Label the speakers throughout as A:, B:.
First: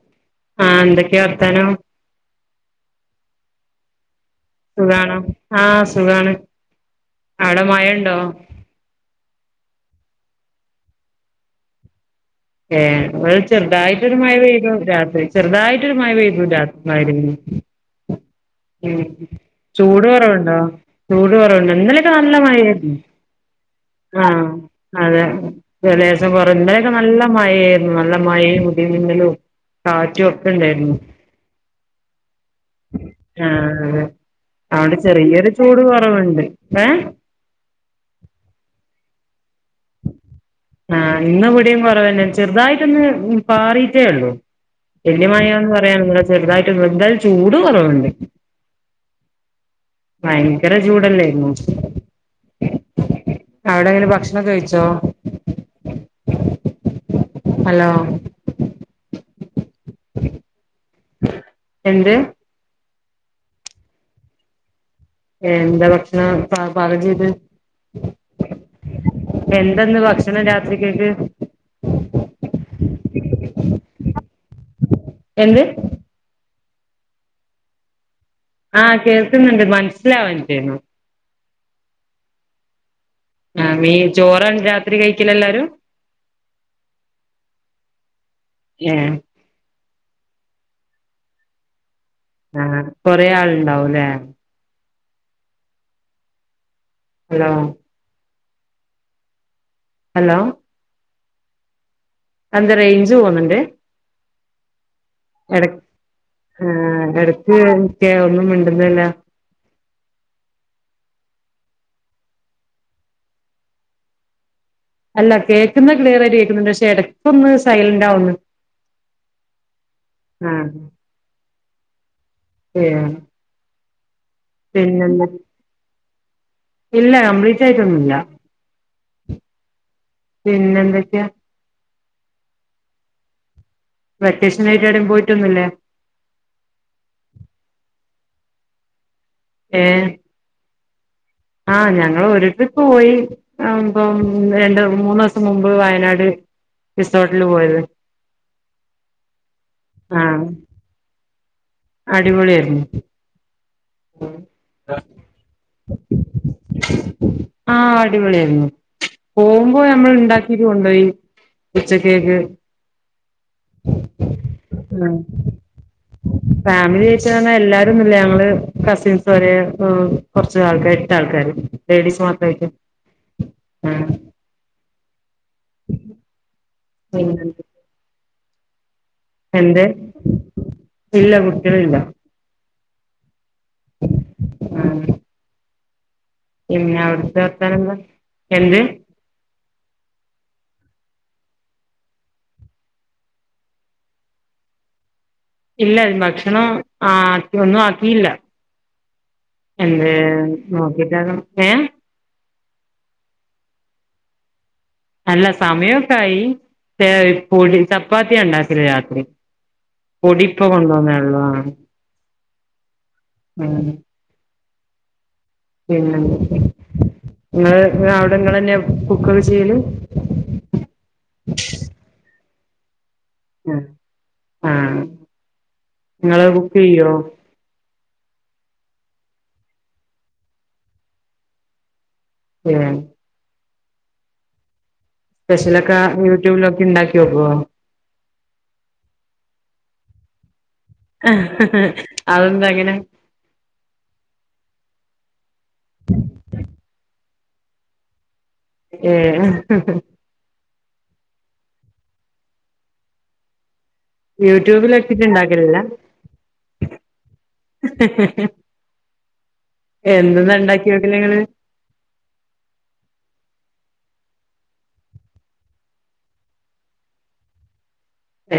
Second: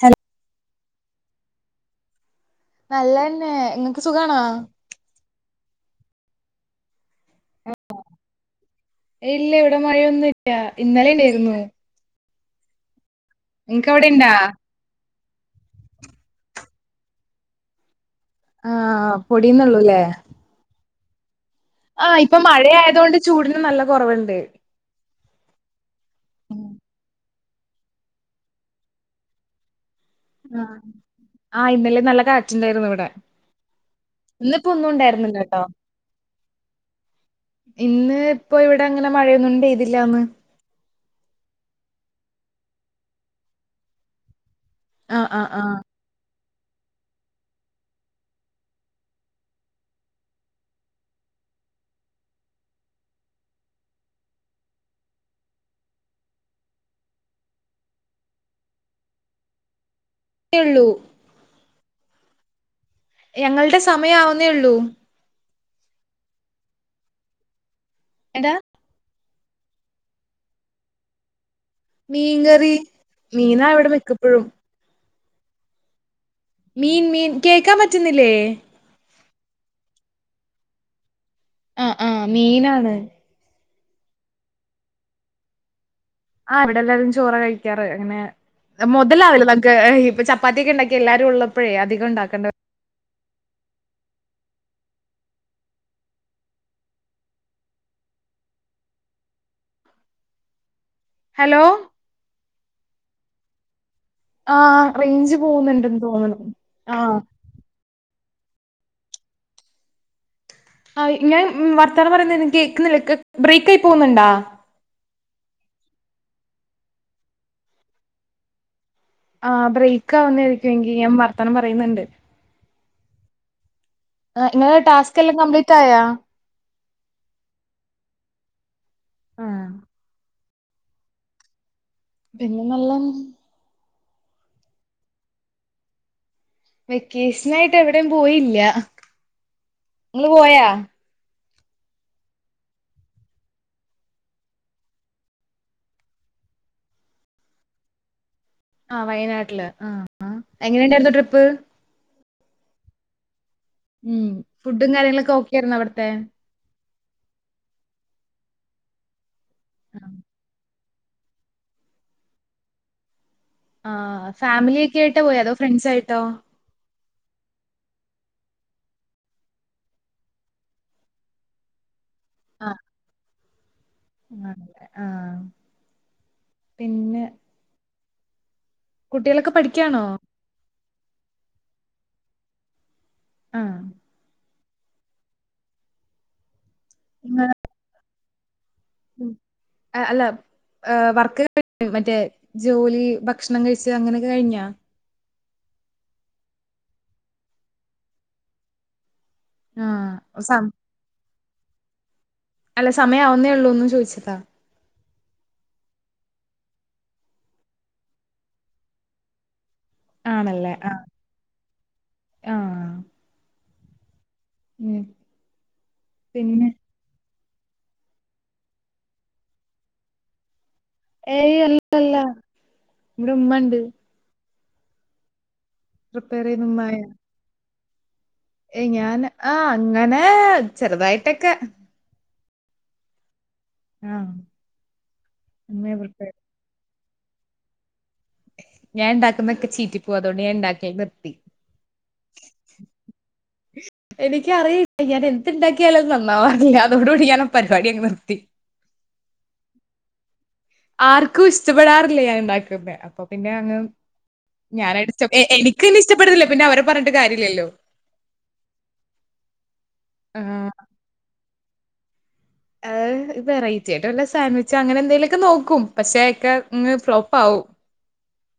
A: Hello
B: ആഹ് എന്തൊക്കെയാ വർത്താനം
A: നല്ല തന്നെ നിങ്ങക്ക് സുഖാണോ
B: സുഖണോ ആഹ് സുഖാണ് അവിടെ മഴയുണ്ടോ?
A: ഇല്ല ഇവിടെ മയൊന്നുല്ല. ഇന്നലെ യ്ണ്ടായിരുന്നു
B: ഏ വടെ
A: നിങ്ങക്ക് അവിടെ
B: ചെറ്തായിട്ടൊരു
A: ഇണ്ടാ
B: മഴ പെയ്തു രാത്രി ചെറുതായിട്ടൊരു മഴ പെയ്തു രാത് മഹ് രിബിന് ഉം
A: ആഹ് പൊടിയുന്നുള്ളൂല്ലേ
B: ചൂട് കുറവുണ്ടോ? ചൂട് കുറവ് ണ്ട ഇന്നലൊക്കെ
A: ആഹ്
B: നല്ല
A: ഇപ്പൊ
B: മഴാരുന്നു
A: മഴയായതുകൊണ്ട് ചൂടിന് നല്ല കൊറവുണ്ട്
B: ആഹ് അതെ എ ലേസം കൊറ ഇന്നലൊക്കെ നല്ല മഴായിരുന്നു. നല്ല മഴീ മുടിമിന്നലും
A: ആഹ്
B: കാറ്റുഒക്കെണ്ടാരുന്നു
A: ആഹ് ഇന്നലെ നല്ല കാറ്റ് ണ്ടായിരുന്നു ഇവിടെ
B: ആഹ്
A: ഇന്നിപ്പോ ഒന്നും
B: അതുകൊണ്ട്
A: ഉണ്ടായിരുന്നില്ല
B: ചെറിയരു
A: കേട്ടോ
B: ചൂട് കുറവുണ്ട് ഏഹ്?
A: ഇന്ന് പ്പൊ ഇവിട ങ്ങനെ മഴയൊന്നും പെയ്തില്ലാന്ന്
B: ആഹ് ഇന്ന് വിടിം കുറവന്നെ. ചെറുതായിട്ടൊന്ന് പാറീട്ടേ ഉള്ളു
A: ആഹ്
B: വല്യ
A: ആഹ്
B: മയാന്ന്
A: ആഹ്
B: പറയാനോന്നുല്ല ചെറുതായിട്ട്ണ്ട് ന്തായാലും ചൂട് കുറവുണ്ട് ഭയങ്കര ചൂടല്ലേ നോ അവിടെ ങ്ങനെ ഭക്ഷണൊ ക്കെ കഴിച്ചോ? ഹലോ [inaudible]
A: എള്ളൂ
B: എന്ത്?
A: ഞങ്ങളുടെ സമയാ വുന്നേ യുള്ളൂ
B: എന്ത് ഭക്ഷണാ പ പാകം ചെയ്ത്?
A: എന്താ?
B: എന്തന്ന് ഭക്ഷണം രാത്രികക്ക്?
A: മീൻകറി മീനാ വിടെ മിക്കപ്പഴും
B: എന്ത്?
A: മീൻ മീൻ കേക്കാ പറ്റുന്നില്ലേ?
B: ആഹ് കേൾക്ക്ണണ്ട് മനസ്സിലാവാഞ്ഞിട്ടേന്നു
A: അ മീനാണ്
B: ആ മീന് ചോറാണ് രാത്രി കഴിക്കല ല്ലാരും
A: ആ് ഇവിടെ എല്ലാരും ചോറാ കഴിക്കാറ് അങ്ങനെ
B: ഏഹ്
A: മുതലാവില്ല നമ്ക്ക് ഹി ചപ് പ്പാത്തിക്കെണ്ടാക്കിയ എല്ലാവും ഉള്ളപ്പോഴ അധികം ഉണ്ടാക്കണ്ടണ്ട്
B: ആഹ് കൊറെേ ആളുണ്ടാവുല്ലേ? ഹലോ അലോ
A: ഹലോ
B: അ എന്താ റെയ്ഞ്ച് പോണ് ണ്ടെ
A: ആഹ് റേയ്ഞ്ച് പോകുന്നുണ്ടെന്ന് തോന്നണ് ആ
B: ആഹ് [unintelligible] ഒന്നും മിണ്ടുന്നല്ല
A: ആയ് ഞാൻ വർത്താനം പറയുന്നത് എനി കേക്കുന്നില്ല ക് ബ്രേയ്ക്കാ യി പോകുന്നുണ്ടോ?
B: അല്ല കേൾക്കുന്ന ക്ലിയറായിട്ട് കേക്കുന്നുണ്ട് പക്ഷെ ഇടക്കൊന്ന് സൈലന്റാ--വുന്നു
A: ആ ബ്രയ്ക്കാ
B: ആഹ്
A: ആവുന്നതരിക്കും എങ്കി ഞാൻ വർത്തനം പറയുന്നുണ്ട്
B: ഏഹ്
A: ആഹ് ഇങ്ങളെ ടാസ്കെല്ലാം കംപ്ലീറ്റായാ
B: ഇല്ല കംപ്ലീറ്റായിട്ടൊന്നുല്ല
A: ആഹ്
B: പിന്നെന്തെക്കെയാ
A: പിന്നെ നല്ലാണ്
B: വെക്കേഷനായിട്ട് എവിടേം പോയിട്ടൊന്നുല്ലേ
A: വെക്കേഷനായിട്ട് എവിടേം പോയില്ല
B: ഏഹ്
A: ഇങ്ങള് പോയാ?
B: ആഹ് ഞങ്ങള് ഒരുട്രിപ്പ് പോയി ആ ഇപ്പം രണ്ട് മൂന്ന്സം മുമ്പ് വയനാട് റിസോട്ടില് പോയത്
A: ആഹ് വയനാട്ടില് ആഹ് ആഹ് എങ്ങനെണ്ടായിരുന്നു ട്രിപ്പ്
B: അടിപൊളി ആയിരുന്നു
A: ഉം ഫുഡും കാര്യങ്ങളൊക്കെ ഓക്കെയായിരുന്നോ അവിടത്തെ
B: ആഹ് അടിപൊളിയായിരുന്നു പോവുമ്പൊ നമ്മള് ഇണ്ടാക്കിയിട്ട് കൊണ്ടോയി ഉച്ചക്കേക്ക്
A: ആഹ്
B: ആഹ്
A: ഫാമിലിയൊക്കായിട്ടാ പോയെ അതോ ഫ്രണ്ട്സായിട്ടോ
B: ഫാമിലി ആയിട്ട് പറഞ്ഞ എല്ലാരൊന്നുല്ല ഞങ്ങള് കസിൻസ് ഒരേ കൊറച്ചാൾ എട്ടാൾക്കാര് ലേഡീസ് മാത്രായിട്ട് ആഹ്
A: അങ്ങനെ ആഹ് പിന്നെ കുട്ടികളൊക്കെ
B: എന്ത്
A: പഠിക്കാണോ?
B: ഇല്ല കുട്ടികളില്ല
A: ആഹ്
B: ആഹ് പിന്നെ അവിടുത്തെ വർത്താനെന്താ എന്ത്‌
A: ഏഹ് അല്ല ഏഹ് വർക്ക്കഴിഞ്ഞാ മറ്റേ ജോലി ഭക്ഷണം കഴിച്ച് അങ്ങനെയൊക്കെ കഴിഞ്ഞോ
B: ഇല്ല ഭക്ഷണം ആക്കി ഒന്നു ആക്കിയില്ല എന്തേ
A: ആഹ് സം
B: നോക്കിട്ടാക്കണം ഏഹ്
A: അല്ല സമയമാവുന്നേയുള്ളൂന്ന് ചോയിച്ചതാ
B: അല്ല സമയൊക്കായി പിന്നെ പൊടി ചപ്പാത്തിയാണ്ടാക്കല് രാത്രി പൊടിപ്പൊ
A: ആണല്ലേ
B: കൊണ്ട്
A: ആഹ്
B: വന്നതേയൊള്ളൂ ആഹ്
A: ആഹ് ഉം
B: പിന്നെ
A: പിന്നെ
B: എന്തൊക്കെയാ ഇങ്ങള് അവിടെ ഇങ്ങളെന്നെയാ കുക്കൊക്കെ ചെയ്യല്
A: ഏയ് അല്ലല്ല ഇവിടെ ഉമ്മണ്ട്
B: ഉം ആഹ്
A: പ്രിപ്പയർ
B: ഇങ്ങള്
A: ചെയ്യുന്ന ഉമ്മായ
B: കുക്കെയ്യോ
A: ഏയ് ഞാന് ആഹ് അങ്ങനെ ചെറുതായിട്ടൊക്കെ
B: ഏഹ്
A: ആഹ് ഉമ്മയാ
B: സ്പെഷ്യലൊക്കെ
A: പ്രിപ്പയർ
B: യൂട്യൂബിലോക്കി ഇണ്ടാക്കി നോക്കോ
A: ഞാൻ ഇണ്ടാക്കുന്നൊക്കെ ചീറ്റി പോവാ അതോണ്ട് ഞാൻ ഇണ്ടാക്കല് നിർ
B: അതെന്താ അങ്ങനെ
A: മ് എനിക്കറിയില്ല ഞാൻ എന്ത്‌ ഇണ്ടാക്കിയാലും അത് നന്നാവാറില്ല അതോടുകൂടി ഞാനാ പരിപാടിയങ്ങ് നിർത്തി
B: ഏഹ്
A: ആർക്കു ഇഷ്ടപ്പെടാറില്ല ഞാന്ണ്ടാക്കുന്നെ അപ്പൊപ്പിന്നെ അങ്ങ്
B: യൂട്യൂബിൽ
A: ഞാനായിട്ട്
B: വെച്ചിട്ട്
A: സ്റ്റോ എ എ
B: ഇണ്ടാക്കലില്ല
A: എനിക്കെന്നെ ഇഷ്ടപ്പെടലില്ല പിന്നെ അവരെ പറഞ്ഞിട്ട് കാര്യല്ലല്ലോ
B: എന്ത്‌ന്നാ ഇണ്ടാക്കി നോക്കല് ഇങ്ങള്
A: ഏഹ് വെൈറ്റിയായിട്ട് വല്ല സാൻഡ്വിച്ചോ അങ്ങനെ എന്തെങ്കിലൊക്കെ നോക്കും പക്ഷേ അതൊക്കെയങ്ങ് ഫ്ലോപ്പാകും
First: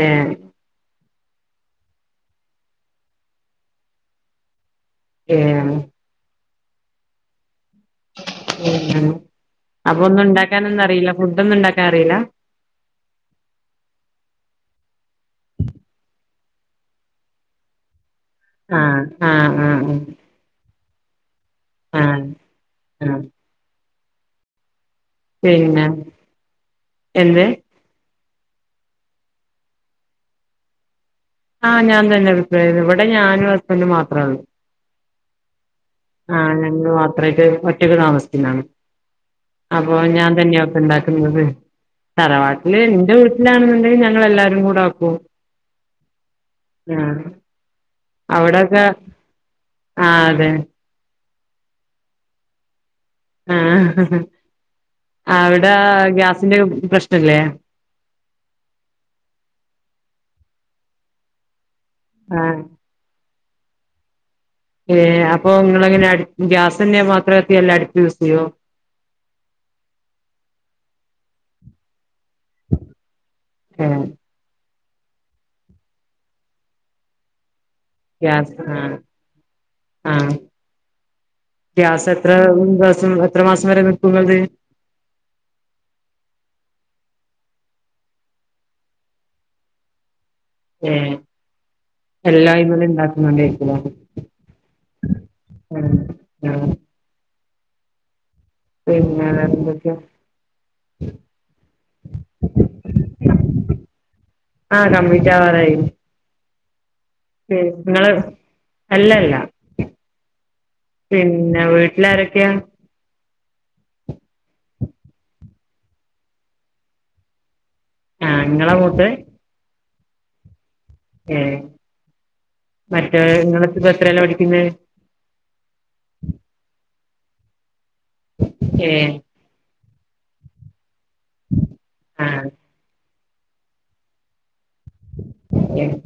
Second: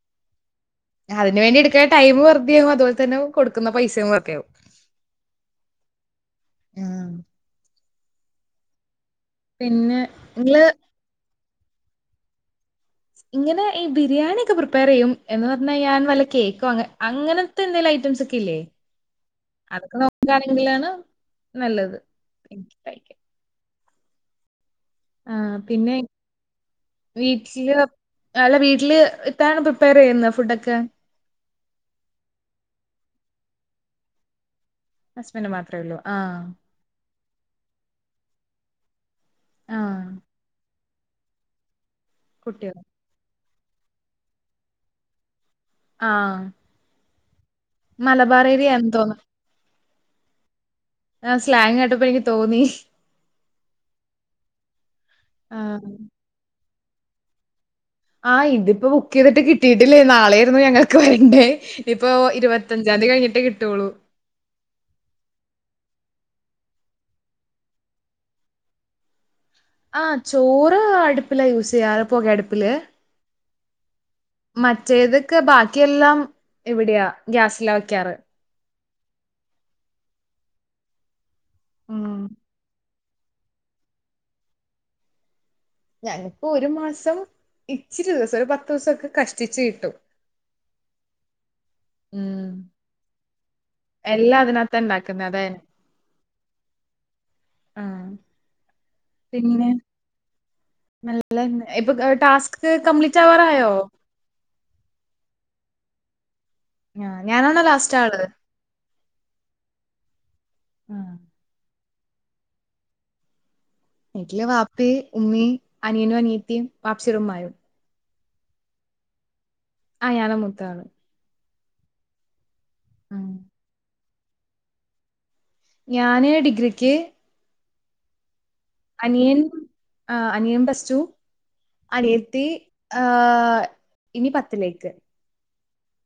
B: ഏഹ്
A: അതിന്ണ്ടിയെടുക്കുന്ന ടൈം വെറുതെയാവും അത്പോലെ തന്നെ കൊടുക്കുന്ന പൈസയും വെർതെയാകും
B: ഏഹ്
A: യാ ഹ് ആഹ്
B: ഉം [unintelligible]
A: പിന്നെ
B: അപ്പൊ
A: നിങ്ങള്
B: ഒന്നുണ്ടാക്കാനൊന്നും അറീല ഫുഡ് ഒന്നുണ്ടാക്കാൻ അറീല
A: ഇങ്ങനെ ഈ ബിരിയാണി ഒക്കെ പ്രിപ്പയർ ചെയ്യും എന്ന് പറഞ്ഞാൽ ഞാൻ വല്ല കേക്കോ അങ അങ്ങനതന്തെലും ഐറ്റംസ് ക്കില്ലെ
B: ആഹ് ആഹ് ആഹ്
A: അതൊകെ നോക്കണെങ്കിലാണ് നല്ലത്
B: ആഹ്
A: ത തക്
B: ആഹ്
A: ആഹ്
B: പിന്നെ
A: പിന്നെയ്
B: എന്ത്
A: വീട്ടില് അല്ല വീട്ടില് ഇത്താണ് പ്രിപ്പയറെയ്യുന്നെ ഫുഡൊക്കെ
B: ആഹ് ഞാൻതന്നെ പ്രിപ്പയർ ഇവിടെ ഞാനും ഹസ്ബൻഡും മാത്രാള്ള്
A: ഹസ്ബഡ് മാത്രെ ഒള്ളു
B: ആഹ് ഞങ്ങള് മാത്രായിട്ട് ഒറ്റക്ക് താമസത്തിനാണ്
A: ആ
B: അപ്പൊ ഞാൻ തന്നെയ ഒക്ക ഇണ്ടാക്കുന്നത് തറവാട്ടില്
A: കുട്ടികള്
B: എന്റെവീട്ട് ല്ലാന്നുണ്ടെങ്കി ഞങ്ങൾ എല്ലാരും കൂടെ വെക്കും
A: ആഹ്
B: ആഹ് അവ്ടൊക്കെ
A: ഏരിയാന്ന്
B: ആഹ് അതെ
A: ആഹ് സ്ലാങട്ടപ്പോ എനിക്ക് തോന്നി
B: ആഹ്
A: ആ
B: അവിടെ ആഹ് ഗ്യാസിന്റെക്കെ പ്രശ്നല്ലേ
A: ആഹ് ഇതിപ്പോ ബുക്കയ്തിട്ട് കിട്ടിയിട്ടില്ലേ നാളെയിരുന്നു ഞങ്ങൾക്ക് വരണ്ടേ ഇപ്പോ
B: ആഹ്
A: ഇരുപത്ത താന്തി കഴിഞ്ഞട്ടേ കിട്ടോള്ളൂ
B: ഏഹ് അപ്പൊ നിങ്ങളങ്ങനെ അടുപ്പും ഗ്യാസന്നെ മാത്രം അല്ല അടുപ്പ് യൂസ് ചെയ്യോ
A: ആഹ് ചോറ് അടുപ്പിലാ യൂസയ്യാറ് പോക അടുപ്പില്
B: ഏഹ്
A: മറ്റേതൊക്കെ ബാക്കിയെല്ലാം ഇവിടെയാ ഗ്യാസില വയ്ക്കാറ്
B: ഗ്യാസ് ആഹ് ആ ഗ്യാസ്
A: ഉം
B: എത്ര ദിവസം എത്ര മാസം വരെ നിക്കും ഇങ്ങൾത്
A: ഞങ്ങക്ക് ഒരു മാസം ഇച്ചിരി ദിവസം ഒരു പത്തൂസൊക്കെ കഷ്ടിച്ചു കിട്ടും
B: ഏഹ് എല്ലാഅയ്മല് ഇണ്ടാക്കുന്നണ്ടരികുലേ
A: എല്ലാ അതിനകത്ത ഇണ്ടാക്കുന്ന അതെ
B: ആഹ്
A: ആഹ്
B: പിന്നെ വേറെന്തൊക്കെയാ
A: നല്ലന്നെ ഇപ്പൊ ക് ടാസ്ക് കംമ്പ്ലീറ്റാവാറായോ
B: ആഹ് കംമ്പ്ലീറ്റാവാറായി
A: ആഹ്
B: ഉം
A: ഞാനാണോ ലാസ്റ്റ്
B: ഇങ്ങളെ
A: ആള്?
B: അല്ലല്ല പി
A: ആഹ്
B: പിന്നെ വീട്ടിലാരൊക്കെയാ
A: വീട്ടില് വാപ്പി ഉമ്മീ അനിയനും അനിയതിം വാപ്പ്ച്ചീടെ ഉമ്മായും.
B: ആഹ് ങ്ങളാ മൂത്തത്
A: ആഹ് ഞാന മൂത്താള്
B: ഏഹ്
A: ഉം
B: മറ്റേലൊ ഇങ്ങള ഇപ്പ എത്രയല്ല പഠിക്കുന്നത്
A: ഞാന് ഡിഗ്രിക്ക്
B: ഏ
A: അനിയൻ ആഹ് അനിയൻ പ്ലസ്ടു
B: ആ
A: അനിയത്തി ആഹ് ആഹ് ഇനി പത്തിലേക്ക്
B: ഏഹ്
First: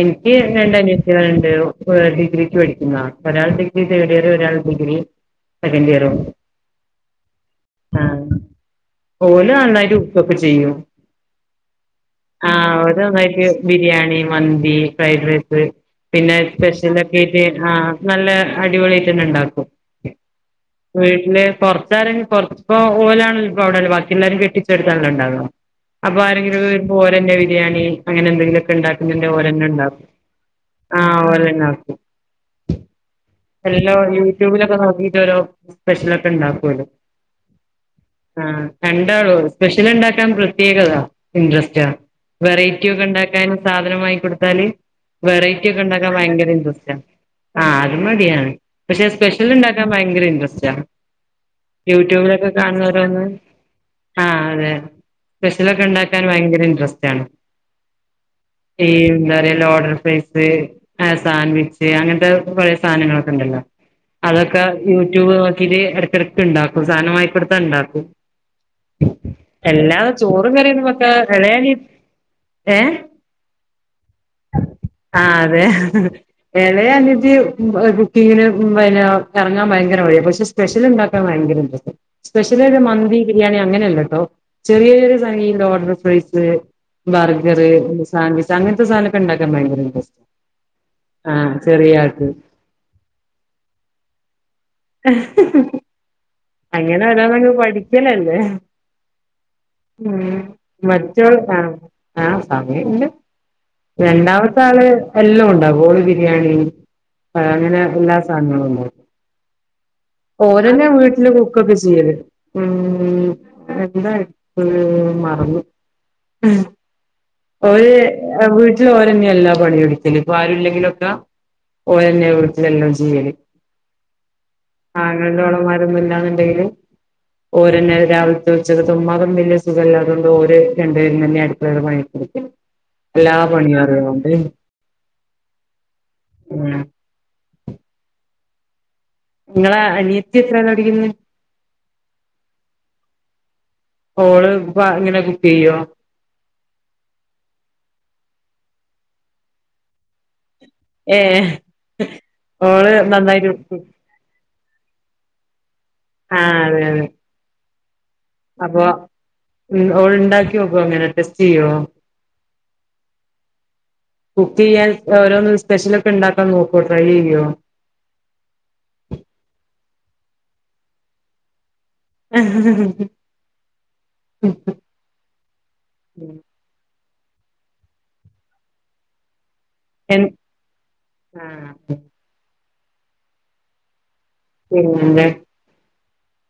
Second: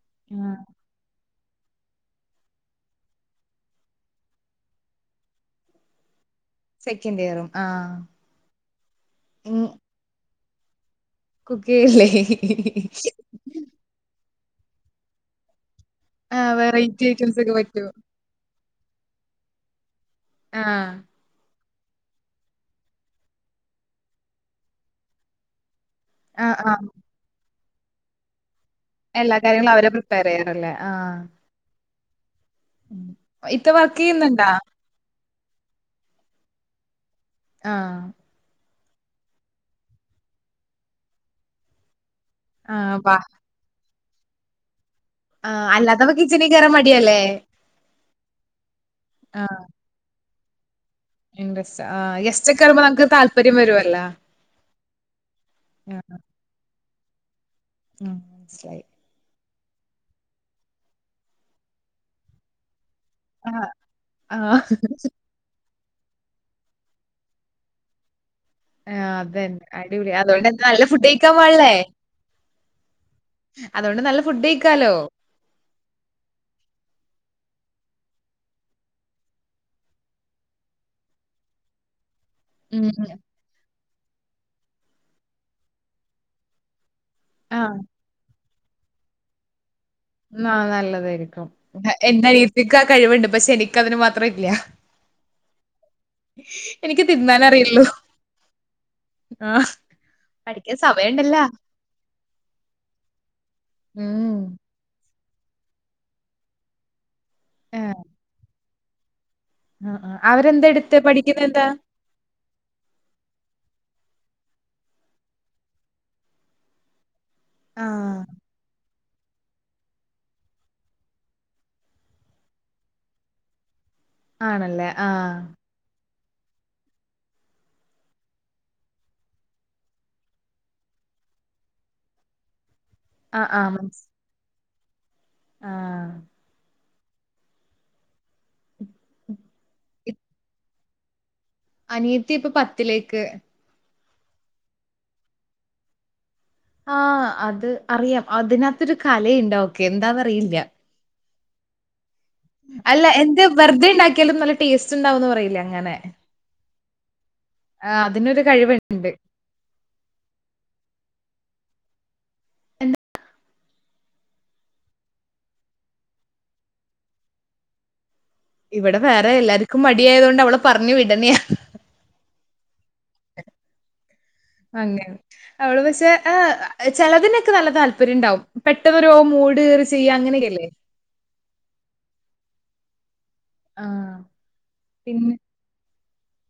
B: എനിക്ക് രണ്ടനിയ തിയേള്ണ്ട് ഡിഗ്രിക്ക് പഠിക്കുന്നാ ഒരാൾ ഡിഗ്രി തേർഡ് ഇയർ ഒരാൾ ഡിഗ്രി സെക്കന്റ്‌ ഇയറും
A: സെക്കന്റ്‌ ഇയറും ആഹ്
B: ആ
A: ഉം
B: ഒക്കെ ചെയ്യോ
A: കുക്കു ചെയ്യില്ലേ
B: ആയിക് ബിരിയാണി മന്തി ഫ്രൈഡ് റൈസ് പിന്നെ
A: ആ വെറൈറ്റി ഐറ്റംസ്
B: സ്പെഷ്യലക്കയ്റ്റ്
A: ഒക്കെ പറ്റോ?
B: ആഹ് നല്ല അടിപൊളിയ്ട്ടന്നെ ഇണ്ടാക്കും.
A: ആ.
B: വീട്ടില് പൊറത്താരെങ്കിലും കൊറച്പ്പോ ഓലാണ്ല്ലോ പ്പോ അവിടെ ള്ളേ ബാക്കി എല്ലാരും കെട്ടിചോടുത്താണല്ലോ ഇണ്ടാവ അപ്പൊ
A: ആ,
B: ആരെങ്കിലും
A: ആ.
B: വരുമ്പോ ഓരന്നെ ബിരിയാണി അങ്ങനെ എന്തെങ്കിലൊക്കെ ഇണ്ടാ അങ്ങനെല്ല
A: എല്ലാ
B: പോലെന്നെ
A: കാര്യങ്ങളും അവരാ
B: ഇണ്ടാക്കും
A: പ്രിപ്പയർ ചെയ്യാറല്ലേ? ആ.
B: ആഹ് ഓലന്നെ
A: ഉം. ഇത്ത
B: അല്ലല്ലോ
A: വർക്ക് ചെയ്യുന്നുണ്ടാ?
B: യൂട്യൂബിലൊക്കെ നോക്കിട്ടോഓരോ സ്പെഷ്യലൊക്കെ ഇണ്ടാക്കൂല്ലോ
A: ആഹ്
B: ആ രണ്ടളു സ്പെഷ്യൽ ഉണ്ടാക്കാൻ പ്രത്യേകത ഇൻ്രസ്റ്റ് വെറൈ
A: ആ,
B: ടി ഒക്കെ
A: വാ!
B: ഉണ്ടാക്കാനും സാധന വാങ്ങി കൊടുത്താല്
A: ആ,
B: വെറൈറ്റി ഒക്കെ ഉണ്ടാക്കാൻ
A: അല്ലാത്തപ്പോ
B: ഭയങ്കര
A: കിച്ചണിൽ കേറാൻ
B: ഇൻട്രസ്റ്റ്
A: മടിയാല്ലേ?
B: ആ അതു മതിയാണ് പക്ഷെ
A: ആ,
B: സ്പെഷ്യൽണ്ടാക്ക ക്കാൻ ഭയങ്കര ഇൻട്രസ്റ്റ്
A: ഇൻട്രസ്റ്റ്. ആ,
B: യൂട്യൂബിലൊക്കെ
A: ഗസ്റ്റ് ഒക്കെ വരുമ്പോ നമുക്ക്
B: കാണുന്നപൊലൊന്ന്
A: താല്പര്യം വരുവല്ലോ.
B: ആഹ് അതെ സ്പെഷ്യലൊക്കെ ഉണ്ടാക്കാൻ ഭയങ്കര ഇൻട്രസ്റ്റ് ആണ്
A: ആഹ് ഇൻട്രസ്റ്റ്
B: ഈ എന്താ പറയ ലോഡൽ ഫ്രൈസ് സാൻഡ്വിച്ച് അങ്ങനത്തെ പഴയ സാധനങ്ങളൊക്കെ
A: ആ,
B: ഒണ്ടല്ലോ
A: ആ.
B: അതൊക്കെ യൂട്യൂബ് നോക്കിട്ട് ഇടക്കിടക്ക് ഉണ്ടാക്കും സാധനം വാങ്ങിക്കൊടുത്താ ഉണ്ടാക്കും
A: ആ, അതന്നെ.
B: എല്ലാതെ
A: അടിപൊളി. അതുകൊണ്ട്
B: ചോറും
A: എന്താ
B: കറിയും
A: നല്ല
B: ഒക്കെ
A: ഫുഡ്
B: വെക്ക
A: കഴിക്കാൻ
B: ഇളയാലി
A: പാടില്ലേ?
B: ഏഹ്
A: അതുകൊണ്ട് നല്ല ഫുഡ് കഴിക്കാലോ.
B: ആഹ് അതെ ഇളയ അനിയത്തി കുക്കിങ്ങിന് പിന്നെ ഇറങ്ങാൻ ഭയങ്കര മടിയ പക്ഷെ സ്പെഷ്യൽ ഉണ്ടാക്കാൻ ഭയങ്കര ഇൻ ട്രസ്റ്റാ സ്പെഷ്യലൊരു
A: ഉം.
B: മന്തി ബിരിയാണി അങ്ങനെയല്ലട്ടോ ചെറിയോരു സംഖ്യ ഈ ലോർഡർ ഫ്രൈസ്
A: ആ,
B: ബർഗറ് സാൻവിച്ച് അങ്ങനത്തെ സാധനൊക്കെ ഉണ്ടാക്കാൻ ഭയങ്കര ഇ
A: ആ നല്ലതായിരിക്കും
B: ആൾക്ക്
A: എന്റെനീത്തക്ക് ആ കഴിവുണ്ട് പക്ഷെ എനിക്കതിന് മാത്രം ഇല്ല
B: അങ്ങനെ
A: എനിക്ക്
B: വരാന്നങ്ങ്
A: തിന്നാനറിയുള്ളൂ.
B: പഠിക്കലല്ലേ
A: ആഹ്
B: ഉം
A: പഠിക്കാൻ
B: മറ്റോൾ
A: സമയണ്ടല്ല.
B: ആഹ് ആ സമയണ്ട്
A: ഉം
B: രണ്ടാമത്തെ ആള് എല്ലാം ഉണ്ടാവും ബോളി ബിരിയാണി പഴം അങ്ങനെ എല്ലാ സാധനങ്ങളും ഉണ്ടാവും
A: ആ ആഹ്
B: ഓല്ന്നെയാ
A: അവരെന്തെടുത്തെ
B: വീട്ടില്
A: പഠിക്കുന്നെന്താ?
B: കുക്കൊക്കെ ചെയ്യത് ഉം എന്താ എപ്പോഴും മറന്നു ഉം പോയി
A: ആഹ്
B: ജ്ജും ഓരന്നെയ എല്ലാം പണിയൊടുത്തല് ഇപ്പ ആരുല്ലെങ്കിലൊക്കെ ഓരന്നെത്തില എല്ലാം ചെയ്യല്
A: ആണ്
B: ആങ്ങളെൻ്റെ ഓളന്മാരൊന്നും ഇല്ലാന്ന് ഉണ്ടെങ്കില് ഓരന്നെയാണ് രാവിലത്തെതും ഉച്ചക്കത്തേതും ഉമ്മാക്ക് ഒന്നും വലിയ സുഖമല്ലാതുകൊണ്ട് ഓര് രണ്ടുപേരും തന്നെയാ അടുക്കുള്ള പണിയൊക്കെ എടുക്കല് എല്ലാ
A: ആഹ് ആഹ്
B: പണിയും
A: മൻസ്
B: അറിയണം ഉം
A: ആഹ്.
B: നിങ്ങളെ അണിയത്തി എത്രാണ് പടിക്കുന്നത്
A: അനിയത്തി ഇപ്പ പത്തിലേക്ക്
B: പ്പാ ഓള് പ്പാ ഇങ്ങനെ കുക്ക് ചെയ്യോ
A: ആഹ് അത് അറിയാം അതിനകത്തൊരു കലയുണ്ട് ഓക്കെ എന്താന്ന് അറിയില്ല
B: ഏ
A: അല്ല എന്ത് വെറുതെ ഉണ്ടാക്കിയാലും നല്ല ടേസ്റ്റ് ഉണ്ടാവന്ന് പറയില്ലേ അങ്ങനെ
B: ആഹ്അതെ അതെ
A: ആഹ് അതിനൊരു കഴിവുണ്ട്.
B: അപ്പൊ ഉം ഓള്ണ്ടാക്കി നോക്കോ അങ്ങനെ ടെസ്റ്റ് ചെയ്യോ? കുക്ക് ചെയ്യാൻ ഓരോന്ന് സ്പെഷ്യലൊക്കെ ഉണ്ടാക്കാൻ നോക്കോ ട്രൈ ചെയ്യോ
A: ഇവടെ വേറെ എല്ലാർക്കും മടിയായതോണ്ട് അവളെ പർഞ്ഞു വിടന്നേ
B: [unintelligible]
A: അങ്ങനെ അവള് പക്ഷെ ഏ ചെലതിനൊക്കെ നല്ല താല്പര്യം ഇണ്ടാവും പെട്ടെന്നൊരു മൂട് റി ചെയ്യ
B: എൻ
A: അങ്ങനെയക്കല്ലേ
B: ആഹ് തെ
A: ആഹ് പിന്നെ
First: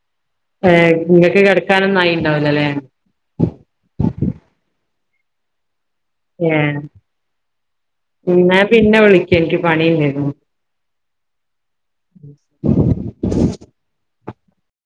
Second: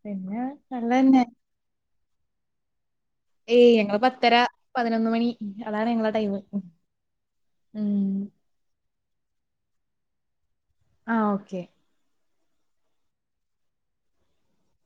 A: പിന്നെ
B: ഏ
A: നല്ലതന്നെ.
B: ങ്ങക്ക് കെടക്കാനൊന്നും ആയി ണ്ടാവൂല ല്ലേ.
A: ഏയ് ഞങ്ങള് പത്തെര, പതിനൊന്ന് മണി, അതാണ് ഞങ്ങളെ ടൈമ്.
B: ഏഹ്,
A: ഉം.
B: ഇന്നാ പിന്നെ വിളിക്ക ൻക്ക് പണിണ്ടായിർന്നു.
A: ആഹ്, ഓക്കെ.
B: [inaudible]